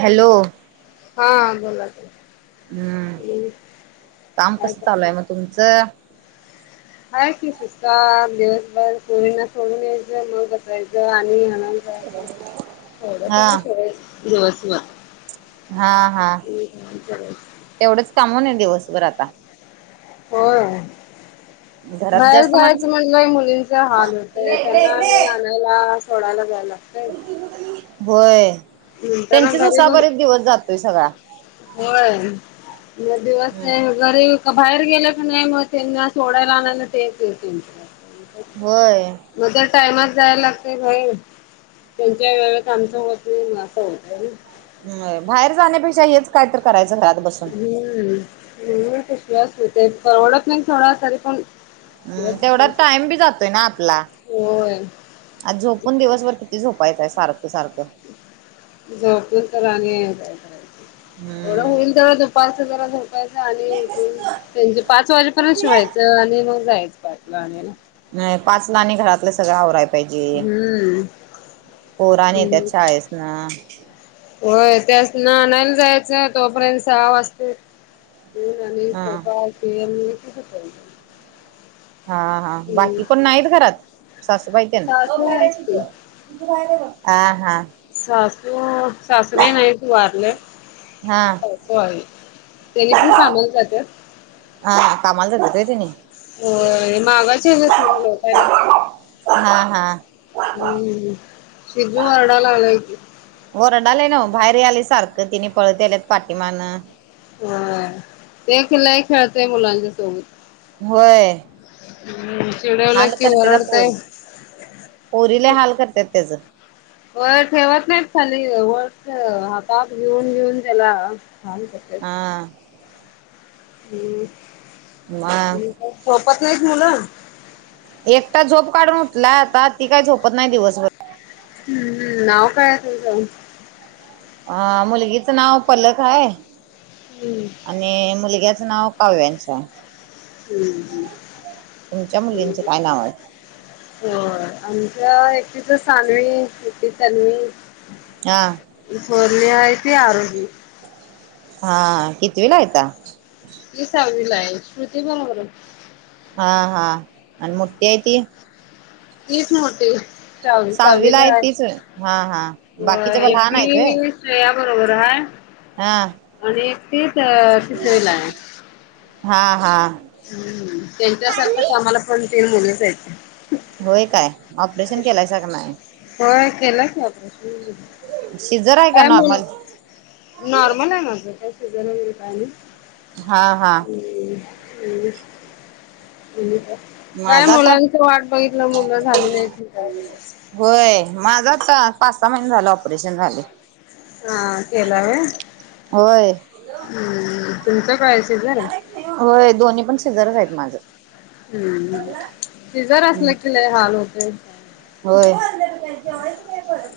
Hello हा बोला हुं काय काम कसं काय चालूय मग तुमचं? हाय की काम दिवसभर पोरींना सोडून यायचं मग बसायचं आणि आण हा [unintelligible] दिवसभर हा हा तेवढंच काम होय नाई दिवसभर आता? होय हो घरात बाहेर जास्त माणसं जायचं म्हणलंय मुलींचा हाल होतय त्यांना आणि आणाय ला सोडायला जाय लागतंय होय नंतर त्यांचीच घरी बस उसाबरीत दिवस जातोय सगळा. होय म दिवस आहे. घरी का बाहेर गेलं की नाही मग त्यांना सोडायला, आणायला ते एक होय मग तर टाइमात जायला लागतेय भय त्यांच्या वेळेस आमचं होत असं होतय बाहेर जाण्यापेक्षा हेच काय तर करायचं घरात बस हम्म क शवास हो ते परवडत नाही थोडा तरी पण शिवाय हम्म तेवढा सुचायचं काय. टाइम बी जातोय ना आपला होय आज झोपून दिवसभरती किती झोपायचं आहे सारखं सारखं झोपलं तर आणि कायय थोडं हम्म होईल तेव पाारच जरा झोपायच आणि उठून त्यांचे पाच वाजेपर्यंत शिवायचं आणि मग जायचं पाच गाले ना नाही पाचला आणि घरातलं सगळं आवराय पाहिजे हम्म पोराण त्या हम्म. छ आहेस ना होय त्यात नानायला जायचं तोपर्यंत सहा वाजते होय ह पाय क हा हा बाकी हम्म कोण नाहीत घरात सासूबाईत सासू आहेत की. ना हा हा सासू सासने नाही त वारले हा हो त्यानी पण साांमाल जात हा कमाल तर घेतय त हो मागाचे स लोकााला हा हा हम्म सिधू मरडाला आलाय क वरडालाय ना बाहेर आले सारखं तिने पळत आल्यात पाठीिमान हा ते खलाय खेळतय मुलांच्या सोबत होय हम् चिडवला हाल कि करत्याता वरडतय पोरी पोरी लय हाल करत्यात त्याच वय ठेवत नाहीत खली वळ हातात घेऊन घेऊन त्याला हा हां हम्म मग आणि सोपत नाहीत मुलं एकता झोप काढून उठला आता ती काही झोपत नाही दिवसभर हम्म हम् नाव कायच का हा मुलगीचं नाव पलक आहे हम्म आणि मुलग्याचं नाव काव्यांश आहे हम्म हम तुमच्या मुलींचे काय नाव आहे हो आमच्या एकटीच सनवी एकटी तनवी हा पोर्णी आहे त आरोगी हा कितीवी लायता क सावी ला आहे शमृती बंगर हा हा आणि मुठठी आहे ती कच नते वी सहावीला वीला आहे तीच हा हा बाकीच्या पण लहान आहेत व्हय आहेी श्रेया बरोबर आहेय हा आणि एक तेच पिसरीला आहे हा हा त्यांच्यासारखाच आम्हाला पण तीन मुलीच आहेत होय काय ऑपरेशन केलाय का नाही हो केलाच ऑपरेशन शिजर आहे का काय मुलं नॉर्मल नॉर्मल आहे माझं हा हा हम् ह् काय माझा आता मुलांच वाट बघितलं मुलं झालेली काय होय माझा पाच सहा महिने झाले ऑपरेशन झाले हा केला व होय हम् तुमचं कळच जरा होय दोन्ही पण शेजारच आहेत माझं हम्म तेि जर हम्म असलं तिला हाल होतेय होय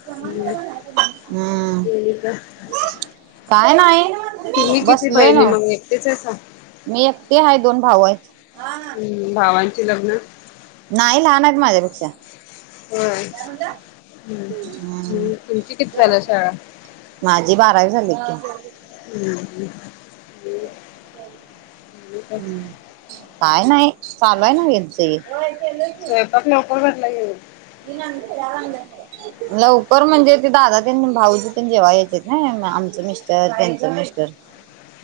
हम्म हम्म ठीक हाय काय नाही तुम्ही किती बसलोय बहिणी ना मग एकटीच हायसा मी एकटे आहेा दोन भाव आहेत भावांची लग्न नाही लहानत माझ्यापेक्षा ह हम् हम्म तुमची किती झालं शाळा माझी बारावी झालीे हम् हम् काय नाही चालू आहे ना वी सी स्वयंपाक लवकर भरला येेईल तन लवकर म्हणजे ते दादा त्यां भाऊजी त्यां जेव्हा यायचेत ना आमचं मिस्टर त्यांचं मिस्टर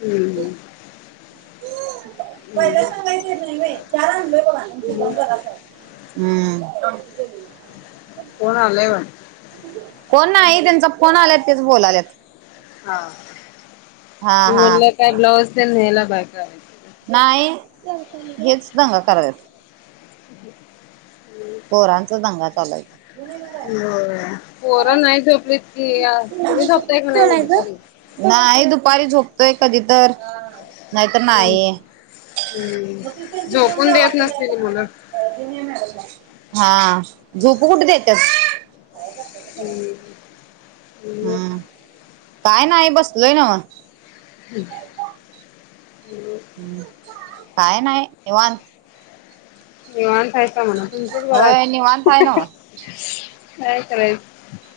हम्म पहिला सांगायचेत नाही बा चार लोक हम्म म्ह कोण आलाय बग कोण नाही त्यांचा कोण आल्यात तेच बोलालेत हा हा मी हा म्हटलं काय ब्लाऊज तेल नयला बाय करायच नाही हेच दांग करायच ह ह पोरांचा दंगा चालायच हो पोरं नाही झोपलीत की तुम्ही झोपताय का नाही म्हटलं नाही दुपारी झोपतोय कधी तर नाहीत हम्म, नाही हम्म. झोपून देत नसतील मुलं. हा झूपू कुठे देतच हम्म हम्म काय नाही बसलोय ना मग ह काय नाही निवांत निवांत आहे का म्हणा तुमचंच बरं होय निवांत आहे हा हा नव्ह काय करायला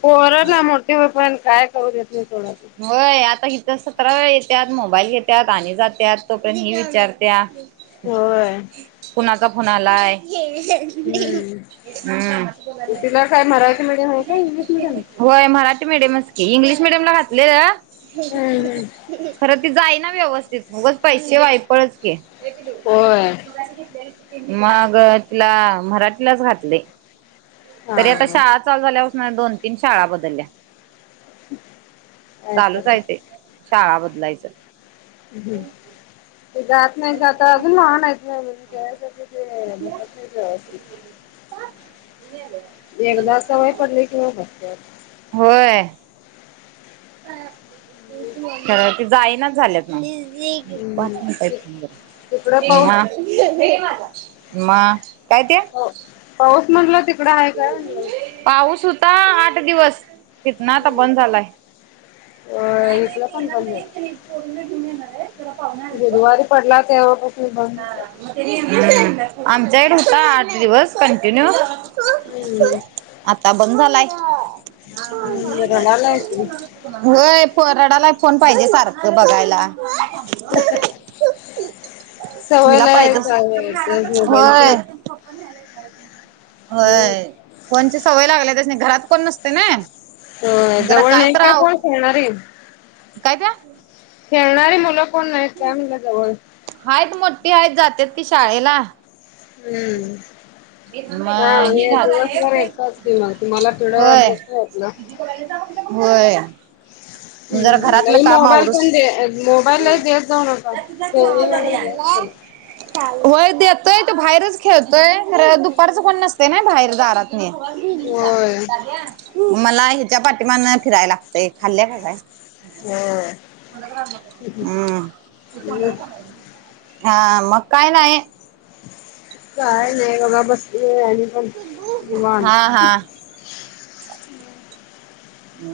पोराला मोटे होय पण काय करू देत नाही थोडं होय आता इथ सतरा वेळ येतात मोबाईल घेत्याात आणि जात्या तोपर्यंत मी विचारत्या होय. कुणाचा फोन आलाय हम्म तिला काय मराठी मीडियम आहे का इंग्लिश मीडियम? [unintelligible] होय मराठी मिीडियमच की इंग्लिश मिीडियम ला घातले र. हम्म हम्म खरं ती जाई ना व्यवस्थित मगच पैसे वायपळच के हो. मग तिला मराठीलाच घातलेय. हा तरी आता हा शाळा चालू झाल्यापासून दोन तीन शाळा बदलल्या. काय चालूचय ते करायच शाळा बदलायचं. हम्म आत नाही जात अगूनणयत ह म्हन कायत ते जास्ती तनले. एकदा सवय पडली कि नाही फक्त होय ते जायनाच झाल्यात पझ हम्म ति- पाट तिकडं पाऊस म काय ते पाऊस म्हटलं तिकड आहे का पाऊस होता आठ दिवस तिथ ना आता बंद झालाय अ नाही इकडं नाही पण बंद नाही ले येणार आहे त्याला पाव बुधुवारी पडला तेव तस बधच ह आमच्याकड होता आठ दिवस कंटिन्यू हम्म. आता बंद झालाय. हम्म रडालाय की होय परडाला फोन पाहिजे सारखं बघायला. सवय हिला लय पाहिच चालू मोबाईलची होय. हम्म होय कोणची सवय लागल्या त्याच नाही घरात कोण नसते ना. जरा जवळ नाही का कोण खेळणारी कायत्या खेळणारी मुलं कोण नाही काय मुलं जवळ आहेत मोठठी आहेत जातेत ती शाळेला हम्म. मग ही हा राहत दिवसभर एककाच त मग तुम्हाला चिडवत जास वात ना. हो. जरा हम्म घरातलं लई मोबाईल कामावरस पण दे मोबाईल लई देत जाऊ नका खेळणी वगैरे द्यायची सोडा वय देतोय त बाहेरच खेळतोय दुपारचं कोण नसत ना बाहेर दारात नाही. होय मला हिच्या पाठीमा फिरायला लागतय खाल्ल का काय? हम्. हम्म हा मग काय नाही. काय नाही बघा बस पण दिवान ह हा.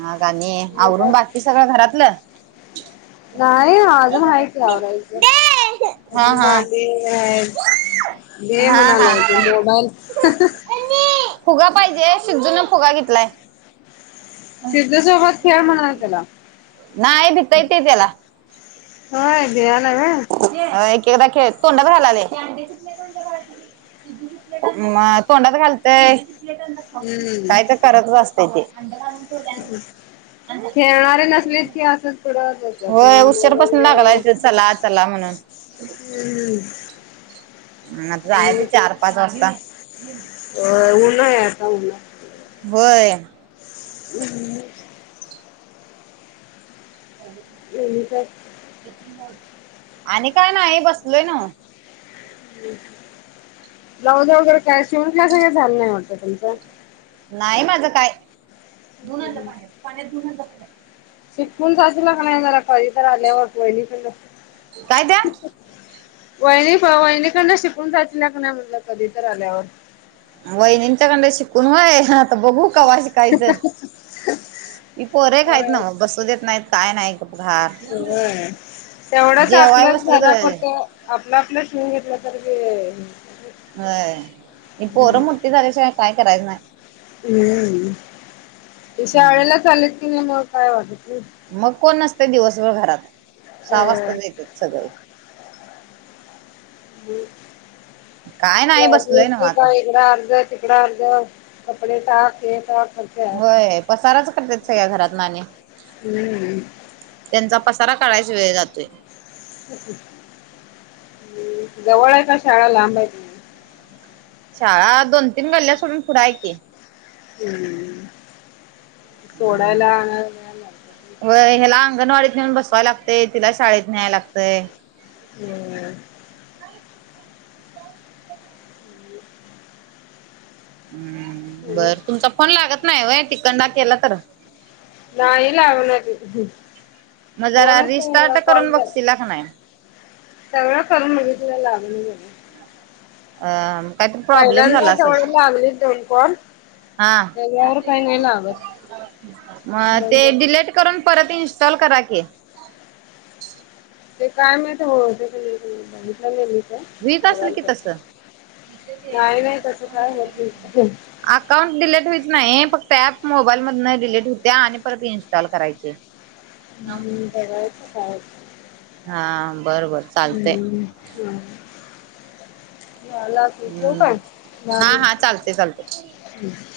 ना गाणी आणि आवरून काय बाकीकी सगळं घरातलं. नाही अजून आहेयतीरायच हा अजून हा भाले घ हा हा म्हणालाय त मोबाईल फुगा पाहिजे सिद्धून फुगा घेतलाय. शिजसोबत खेळ म्हणा त्याला नाही भितय ते त्याला हो बया ना ना. अ एकताख धुंड ब खालाले म तोंडाात घालतय. हम्म. करत असत ते खेळणारे नसलेतक अस. हो उशरपासून लाागलायच चला चला म्हणून हम्म. ह आता जायच चार पाच वाजता हो उऊन येताला होय हम्म ह नाही तर आणि काय ना बसलोय ना जाऊ जा वगैरे काय शिवून क असं काही झालं नाही वाटतं तुमच नाही माझं काय धुनाचं पाण्यात पाण्यात धुनाच शिकून साजला क नाही जरा कधी तर आल्यावर पहिली पण काय द्या वैन वैनिकांना शिकून साचल्या क नाही म्हणलं कधी तर आल्यावर वईनींच्याकंड शिकून वय हा बघू कवा शिकायचं ही पोरे एक हायत होय. नव्ह बसू देत नाहीत काय नाही गप घार होय तेवढंच जेवाय आपलंच बसलं तर घरापुरतं आपलं आपलं शिवुन घेतलं तर बी ही पोर मोठी झाल्या शिवाय काय करायचं नाय हम्म ते शाळेला चालतील ना मग काय वाटत नई मग कोण नसतय दिवसभर घरात सहा होय. वाजताच येतात सगळी काय नाही बसलोय नव्ह [unintelligible] आता. इकड अर्ध कपडे टाक हे टाक करत्यात. होय पसाराच करत्यात सगळ्या घरातनी त्यांचा पसारा काढायच वेळ जातोय हम जवळ आहे का शाळा लांबाय शाळा दोन तीन गल्ल्या सोडून पुढ हाय की हम् सोडयला होय ह्याला अंगणवाडीत नेऊन बसवाय लागतेय तिला शाळेत न्याय लागतय होय हम्म बर तुमचा फोन लागत नाही व्हय तिकडन केला तर नाही लावणार मग जरा दोनच रिस्टार्ट करून कॉल झाला बघशीला का नाही सगळ करून बघितल लागण झालाय अं काहीतरी प्रॉब्लेम पहिल्यांदा झाला असल तेवढे लागले दोन कॉल हा त्याच्यावर काही नाही लागत. [unintelligible] बंद ते होते. डिलेट करून परत इन्स्टॉल करा की ते काय माहित होतय काय नई होईत असेल [unintelligible] की ब तसं. नाही नाही तस काय होत नई अकाउंट डिलीट होईत नाही फक्त ऍप मोबाईल मदन डिलीट होते आणि परत इन्स्टॉल करायचे [inaudible] हम्म बगायच काय होतय हा बर बर चालतय ह झाला की ठेवू काय? हम्म दहा हा हा मिनिट चालते चालते [inaudible]